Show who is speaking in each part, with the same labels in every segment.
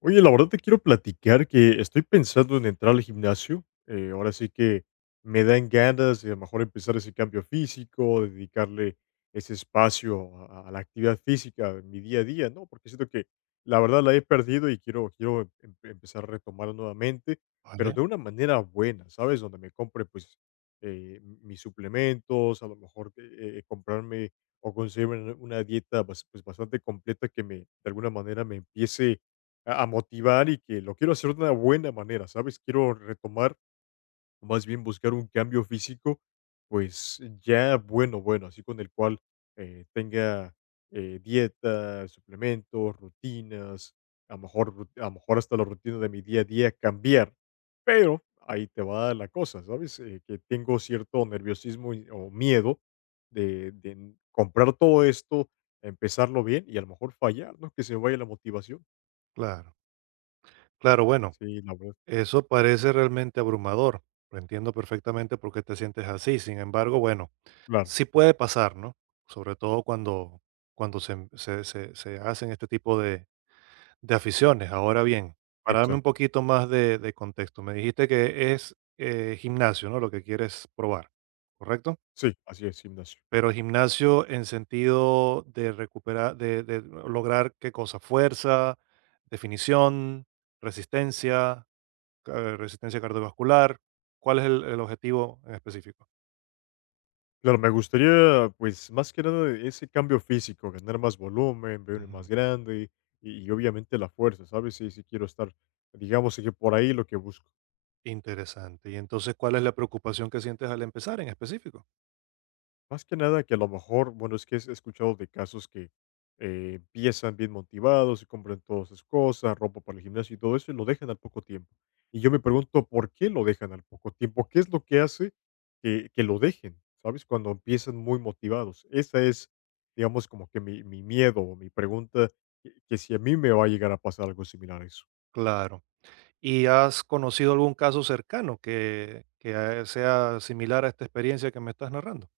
Speaker 1: Oye, la verdad te quiero platicar que estoy pensando en entrar al gimnasio. Ahora sí que me dan ganas de a lo mejor empezar ese cambio físico, dedicarle ese espacio a la actividad física en mi día a día, ¿no? Porque siento que la verdad la he perdido y quiero empezar a retomarla nuevamente, pero
Speaker 2: Vale,
Speaker 1: de una manera buena, ¿sabes? Donde me compre, pues, mis suplementos, a lo mejor comprarme o conseguirme una pues, bastante completa que me, de alguna manera, me empiece a motivar, y que lo quiero hacer de una buena manera, ¿sabes? Quiero retomar, o más bien buscar un cambio físico, pues ya, bueno, bueno, así con el cual tenga dieta, suplementos, rutinas, a lo mejor, a lo mejor hasta la rutina de mi día a día cambiar. Pero ahí te va la cosa, ¿sabes? Que tengo cierto nerviosismo o miedo de comprar todo esto, empezarlo bien, y a lo mejor fallar, ¿no? Que se vaya la motivación.
Speaker 2: claro. Claro, bueno,
Speaker 1: Sí, la.
Speaker 2: eso parece realmente abrumador. Lo entiendo perfectamente por qué te sientes así. Sin embargo, bueno,
Speaker 1: Claro,
Speaker 2: sí puede pasar, ¿no? Sobre todo cuando, cuando se hacen este tipo de aficiones. Ahora bien, para darme un
Speaker 1: exacto.
Speaker 2: poquito más de contexto, me dijiste que es gimnasio, ¿no? Lo que quieres probar, ¿correcto?
Speaker 1: Sí, así es, gimnasio.
Speaker 2: Pero gimnasio en sentido de recuperar, de lograr qué cosa, fuerza, definición, resistencia. Resistencia cardiovascular. ¿Cuál es el objetivo en específico?
Speaker 1: Claro, me gustaría, pues, más que nada ese cambio físico, ganar más volumen, verme más
Speaker 2: Ujú.
Speaker 1: grande y obviamente la fuerza, ¿sabes? Sí, sí quiero estar, digamos que por ahí lo que busco.
Speaker 2: Interesante. ¿Y entonces cuál es la preocupación que sientes al empezar en específico?
Speaker 1: Más que nada que a lo mejor, bueno, es que he escuchado de casos que empiezan bien motivados y compran todas sus cosas, ropa para el gimnasio y todo eso, y lo dejan al poco tiempo. Y yo me pregunto, ¿por qué lo dejan al poco tiempo? ¿Qué es lo que hace que lo dejen? ¿Sabes? Cuando empiezan muy motivados. Esa es, digamos, como que mi miedo o mi pregunta, que si a mí me va a llegar a pasar algo similar a eso.
Speaker 2: Claro. ¿Y has conocido algún caso cercano que sea similar a esta experiencia que me estás narrando?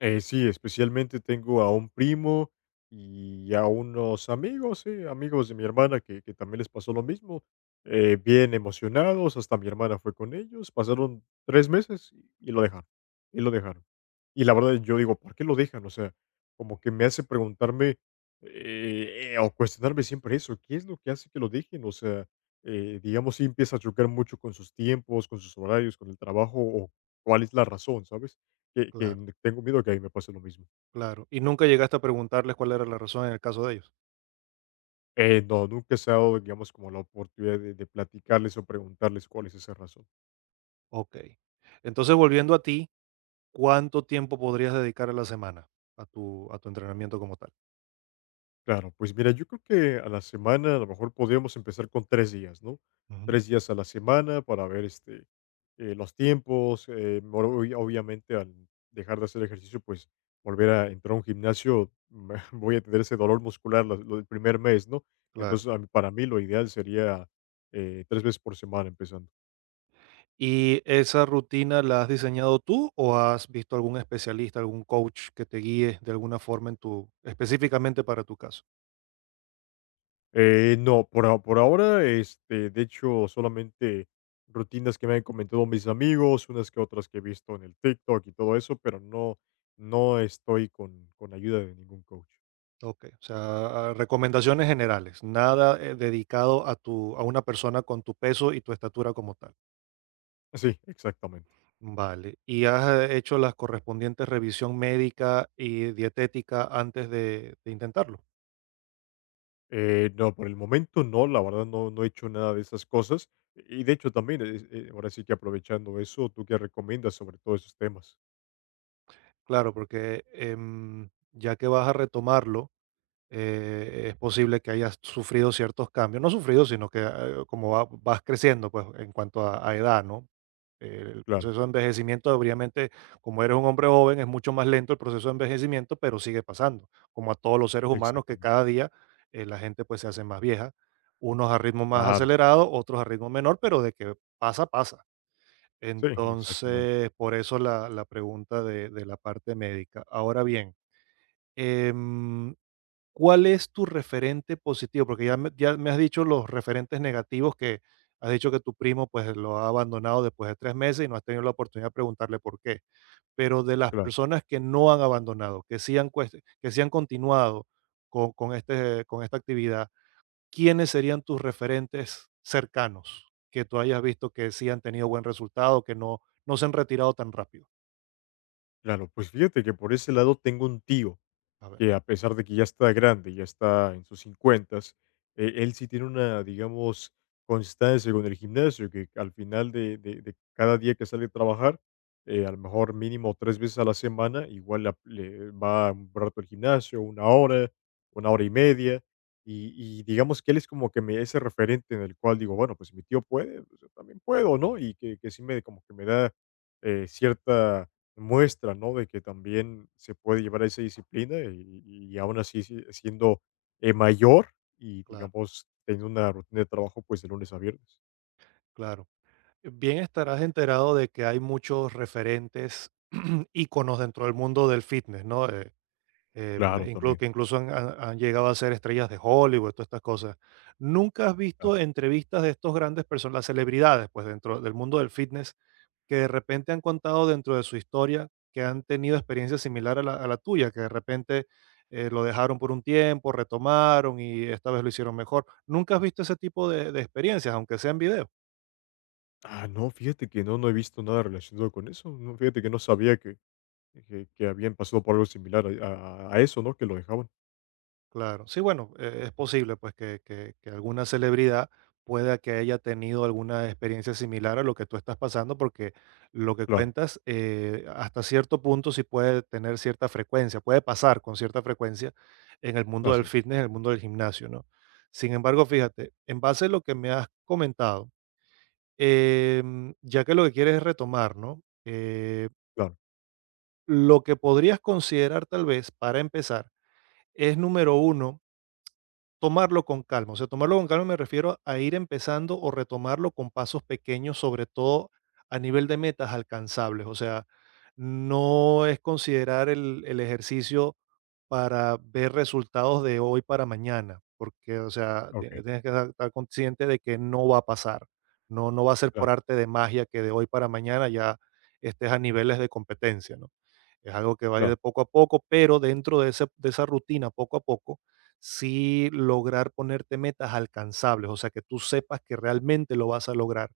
Speaker 1: Sí, especialmente tengo a un primo y a unos amigos, sí, amigos de mi hermana que también les pasó lo mismo. Bien emocionados, hasta mi hermana fue con ellos. Pasaron 3 meses y lo dejaron. Y lo dejaron. Y la verdad, yo digo, ¿por qué lo dejan? O sea, como que me hace preguntarme o cuestionarme siempre eso. ¿Qué es lo que hace que lo dejen? O sea, digamos, si empieza a chocar mucho con sus tiempos, con sus horarios, con el trabajo, o cuál es la razón, ¿sabes? Que
Speaker 2: Claro,
Speaker 1: n tengo miedo que a mí me pase lo mismo.
Speaker 2: claro. ¿Y nunca llegaste a preguntarles cuál era la razón en el caso de ellos?
Speaker 1: No, nunca se ha dado, digamos, como la oportunidad de platicarles o preguntarles cuál es esa razón.
Speaker 2: Ok. Entonces, volviendo a ti, ¿cuánto tiempo podrías dedicar a la semana a tu entrenamiento como tal?
Speaker 1: Claro, pues mira, yo creo que a la semana a lo mejor podríamos empezar con 3 días, ¿no?
Speaker 2: Ujú.
Speaker 1: 3 días a la semana para ver, este, los tiempos, mor obvia obviamente al dejar de hacer ejercicio, pues, volver a entrar a un gimnasio, voy a tener ese dolor muscular lo del primer mes, ¿no?
Speaker 2: Claro.
Speaker 1: Entonces, a mí para mí lo ideal sería 3 veces por semana empezando.
Speaker 2: ¿Y esa rutina la has diseñado tú o has visto algún especialista, algún coach que te guíe de alguna forma en tu, específicamente para tu caso?
Speaker 1: No, por ahora, este, de hecho, solamente rutinas que me han comentado mis amigos, unas que otras que he visto en el TikTok y todo eso. Pero no, no estoy con ayuda de ningún coach.
Speaker 2: Ok, o sea, a- recomendaciones generales, nada dedicado a tu, a una persona con tu peso y tu estatura como tal.
Speaker 1: Sí, exactamente.
Speaker 2: Vale. ¿Y has hecho la correspondiente revisión médica y dietética antes de intentarlo?
Speaker 1: No, por el momento no, la verdad no, no he hecho nada de esas cosas. Y de hecho también, ahora sí que, aprovechando eso, ¿tú qué recomiendas sobre todos esos temas?
Speaker 2: Claro, porque ya que vas a retomarlo es posible que hayas sufrido ciertos cambios, no sufrido, sino que como va- vas creciendo, pues en cuanto a edad, ¿no? El
Speaker 1: Claro,
Speaker 2: proceso de envejecimiento, obviamente, como eres un hombre joven, es mucho más lento el proceso de envejecimiento, pero sigue pasando, como a todos los seres humanos, que
Speaker 1: exactamente.
Speaker 2: cada día la gente pues se hace más vieja, unos a ritmo más
Speaker 1: Claro,
Speaker 2: acelerado, otros a ritmo menor, pero de que pasa, pasa.
Speaker 1: sí, exactamente.
Speaker 2: Entonces, por eso la, la pregunta de la parte médica. Ahora bien, em, ¿cuál es tu referente positivo? Porque ya me has dicho los referentes negativos que has dicho que tu primo pues lo ha abandonado después de tres meses y no has tenido la oportunidad de preguntarle por qué. Pero de las
Speaker 1: Claro,
Speaker 2: personas que no han abandonado, que sí han, cuest- que sí han continuado con este, con esta actividad, ¿quiénes serían tus referentes cercanos que tú hayas visto que sí han tenido buen resultado, que no, no se han retirado tan rápido?
Speaker 1: claro. Pues fíjate que por ese lado tengo un tío
Speaker 2: A ver,
Speaker 1: que, a pesar de que ya está grande, ya está en sus 50, él sí tiene una, digamos, constancia con el gimnasio, que al final de cada día que sale a trabajar, a lo mejor mínimo 3 veces a la semana, igual le va un rato al gimnasio, 1 hora, 1 hora y media, y, y digamos que él es como que me, ese referente en el cual digo, bueno, pues si mi tío puede, pues yo también puedo, ¿no? Y que sí me, como que me da cierta muestra, ¿no? De que también se puede llevar esa disciplina y aún así siendo mayor y,
Speaker 2: claro,
Speaker 1: digamos, teniendo una rutina de trabajo, pues de lunes a viernes.
Speaker 2: claro. Bien estarás enterado de que hay muchos referentes íconos dentro del mundo del fitness, ¿no?
Speaker 1: Claro,
Speaker 2: Inclu-
Speaker 1: también.
Speaker 2: que incluso han, han- han llegado a ser estrellas de Hollywood, todas estas cosas. ¿Nunca has
Speaker 1: Claro.
Speaker 2: visto entrevistas de estos grandes personas, las celebridades, pues dentro del mundo del fitness, que de repente han contado dentro de su historia que han tenido experiencia similar a la tuya, que de repente lo dejaron por un tiempo, retomaron y esta vez lo hicieron mejor? ¿Nunca has visto ese tipo de experiencias, aunque sea en video?
Speaker 1: Ah, no, fíjate que no, no he visto nada relacionado con eso. No, fíjate que no sabía que habían pasado por algo similar a eso, ¿no? Que lo dejaban.
Speaker 2: Claro, sí, bueno, es posible pues que alguna celebridad pueda que haya tenido alguna experiencia similar a lo que tú estás pasando, porque lo que
Speaker 1: Claro,
Speaker 2: cuentas hasta cierto punto sí puede tener cierta frecuencia, puede pasar con cierta frecuencia en el mundo del
Speaker 1: así es.
Speaker 2: fitness, en el mundo del gimnasio, ¿no? Sin embargo, fíjate, en base a lo que me has comentado, ya que lo que quieres es retomar, ¿no?
Speaker 1: Claro,
Speaker 2: Lo que podrías considerar tal vez para empezar es número uno. Tomarlo con calma, o sea, tomarlo con calma me refiero a ir empezando o retomarlo con pasos pequeños, sobre todo a nivel de metas alcanzables. O sea, no es considerar el ejercicio para ver resultados de hoy para mañana, porque, o sea, ti-
Speaker 1: ok,
Speaker 2: tienes que estar consciente de que no va a pasar. No, no va a ser por
Speaker 1: claro,
Speaker 2: arte de magia que de hoy para mañana ya estés a niveles de competencia, ¿no? Es algo que va a ir de
Speaker 1: claro,
Speaker 2: poco a poco, pero dentro de, ese- de esa rutina, poco a poco, sí lograr ponerte metas alcanzables, o sea, que tú sepas que realmente lo vas a lograr.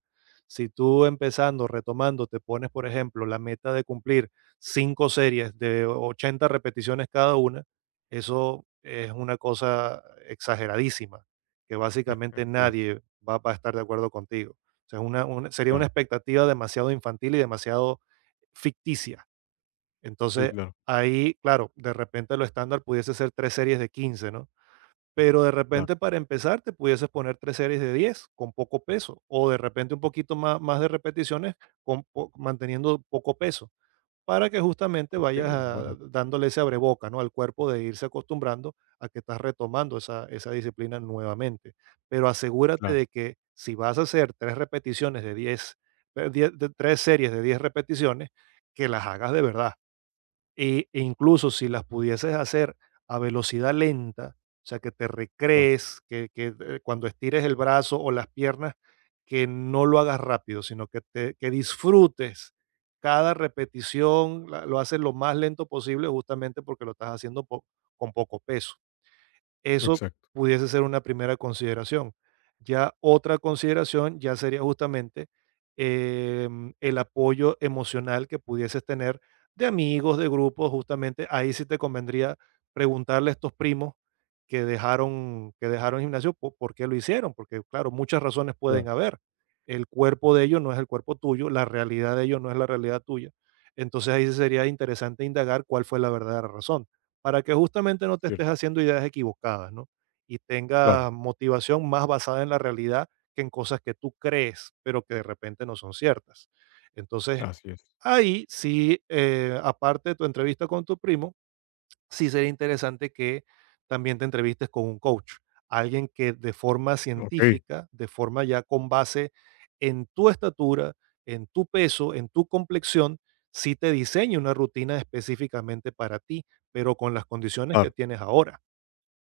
Speaker 2: Si tú empezando, retomando, te pones, por ejemplo, la meta de cumplir cinco series de 80 repeticiones cada una, eso es una cosa exageradísima, que básicamente
Speaker 1: así es.
Speaker 2: nadie va a estar de acuerdo contigo. O sea, es una- sería una
Speaker 1: Claro,
Speaker 2: expectativa demasiado infantil y demasiado ficticia.
Speaker 1: sí,
Speaker 2: Entonces,
Speaker 1: claro,
Speaker 2: ahí, claro, de repente lo estándar pudiese ser tres series de quince, ¿no? Pero de
Speaker 1: claro.
Speaker 2: repente para empezar te pudieses poner 3 series de 10 con poco peso, o de repente un poquito más más de repeticiones con po manteniendo poco peso, para que justamente
Speaker 1: Ok,
Speaker 2: vayas a
Speaker 1: bueno,
Speaker 2: dándole ese abreboca, ¿no?, al cuerpo de irse acostumbrando a que estás retomando esa disciplina nuevamente. Pero asegúrate
Speaker 1: claro,
Speaker 2: de que si vas a hacer 3 repeticiones de 10 10 de 3 series de 10 repeticiones, que las hagas de verdad. E, e incluso si las pudieses hacer a velocidad lenta, o sea, que te
Speaker 1: claro,
Speaker 2: recrees, que, cuando estires el brazo o las piernas, que no lo hagas rápido, sino que, te, que disfrutes cada repetición, la- lo haces lo más lento posible justamente porque lo estás haciendo po- con poco peso. Eso
Speaker 1: exacto.
Speaker 2: pudiese ser una primera consideración. Ya otra consideración ya sería justamente el apoyo emocional que pudieses tener de amigos, de grupos, justamente ahí sí te convendría preguntarle a estos primos que dejaron gimnasio po- por, qué lo hicieron, porque claro, muchas razones
Speaker 1: Claro,
Speaker 2: pueden haber. El cuerpo de ellos no es el cuerpo tuyo, la realidad de ellos no es la realidad tuya. Entonces ahí sí sería interesante indagar cuál fue la verdadera razón para que justamente no
Speaker 1: es
Speaker 2: te estés
Speaker 1: cierto,
Speaker 2: haciendo ideas equivocadas, ¿no? Y
Speaker 1: claro,
Speaker 2: tengas motivación más basada en la realidad que en cosas que tú crees, pero que de repente no son ciertas. Entonces,
Speaker 1: así es.
Speaker 2: ahí sí, aparte de tu entrevista con tu primo, sí sería interesante que también te entrevistes con un coach, alguien que de forma
Speaker 1: Ok,
Speaker 2: científica, de forma ya con base en tu estatura, en tu peso, en tu complexión, sí te diseñe una rutina específicamente para ti, pero con las condiciones que
Speaker 1: claro.
Speaker 2: tienes ahora.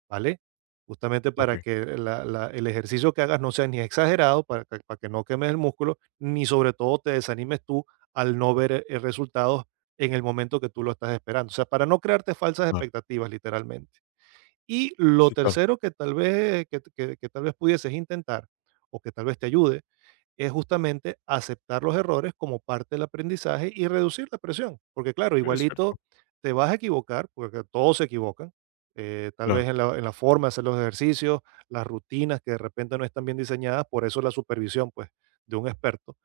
Speaker 2: ¿Vale? Justamente para
Speaker 1: Okey,
Speaker 2: que la la el ejercicio que hagas no sea ni exagerado, para que no quemes el músculo, ni sobre todo te desanimes tú al no ver, resultados en el momento que tú lo estás esperando. O sea, para no crearte falsas
Speaker 1: claro.
Speaker 2: expectativas, literalmente. Y lo
Speaker 1: Sí, claro.
Speaker 2: tercero que tal vez pudieses intentar, o que tal vez te ayude es justamente aceptar los errores como parte del aprendizaje y reducir la presión, porque claro,
Speaker 1: Es cierto,
Speaker 2: igualito te vas a equivocar, porque todos se equivocan, tal vez
Speaker 1: claro.
Speaker 2: en la forma de hacer los ejercicios, las rutinas que de repente no están bien diseñadas, por eso la supervisión pues, de un experto.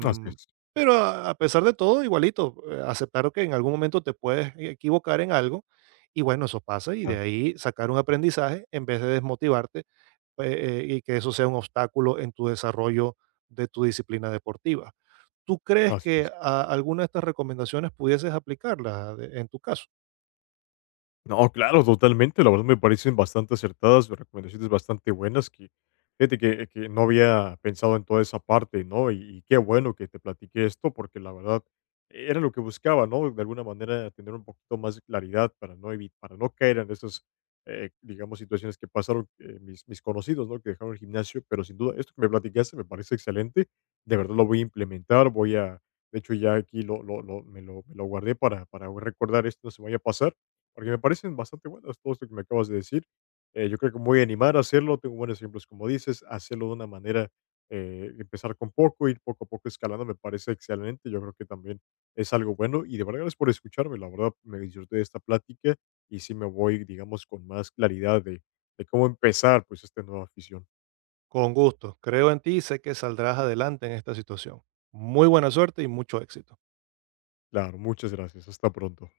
Speaker 1: Así es,
Speaker 2: pero a pesar de todo, igualito, aceptar que en algún momento te puedes equivocar en algo y bueno, eso pasa y de
Speaker 1: claro,
Speaker 2: ahí sacar un aprendizaje en vez de desmotivarte y que eso sea un obstáculo en tu desarrollo de tu disciplina deportiva. ¿Tú crees
Speaker 1: así
Speaker 2: que
Speaker 1: es.
Speaker 2: a- alguna de estas recomendaciones pudieses aplicarlas de- en tu caso?
Speaker 1: No, claro, totalmente. La verdad me parecen bastante acertadas, recomendaciones bastante buenas que, fíjate, que no había pensado en toda esa parte, ¿no? Y qué bueno que te platiqué esto, porque la verdad era lo que buscaba, ¿no? De alguna manera tener un poquito más de claridad para no para no caer en esas, digamos, situaciones que pasaron mis, mis conocidos, ¿no? Que dejaron el gimnasio. Pero sin duda, esto que me platicaste me parece excelente. De verdad lo voy a implementar, voy a, de hecho ya aquí me lo guardé para recordar esto, no se me vaya a pasar, porque me parecen bastante buenas todo esto que me acabas de decir. Yo creo que me voy a animar a hacerlo. Tengo buenos ejemplos, como dices, hacerlo de una manera, empezar con poco, ir poco a poco escalando, me parece excelente. Yo creo que también es algo bueno. Y de verdad, gracias por escucharme. La verdad, me disfruté de esta plática y sí me voy, digamos, con más claridad de cómo empezar, pues, esta nueva afición.
Speaker 2: Con gusto. Creo en ti y sé que saldrás adelante en esta situación. Muy buena suerte y mucho éxito.
Speaker 1: Claro, muchas gracias. Hasta pronto.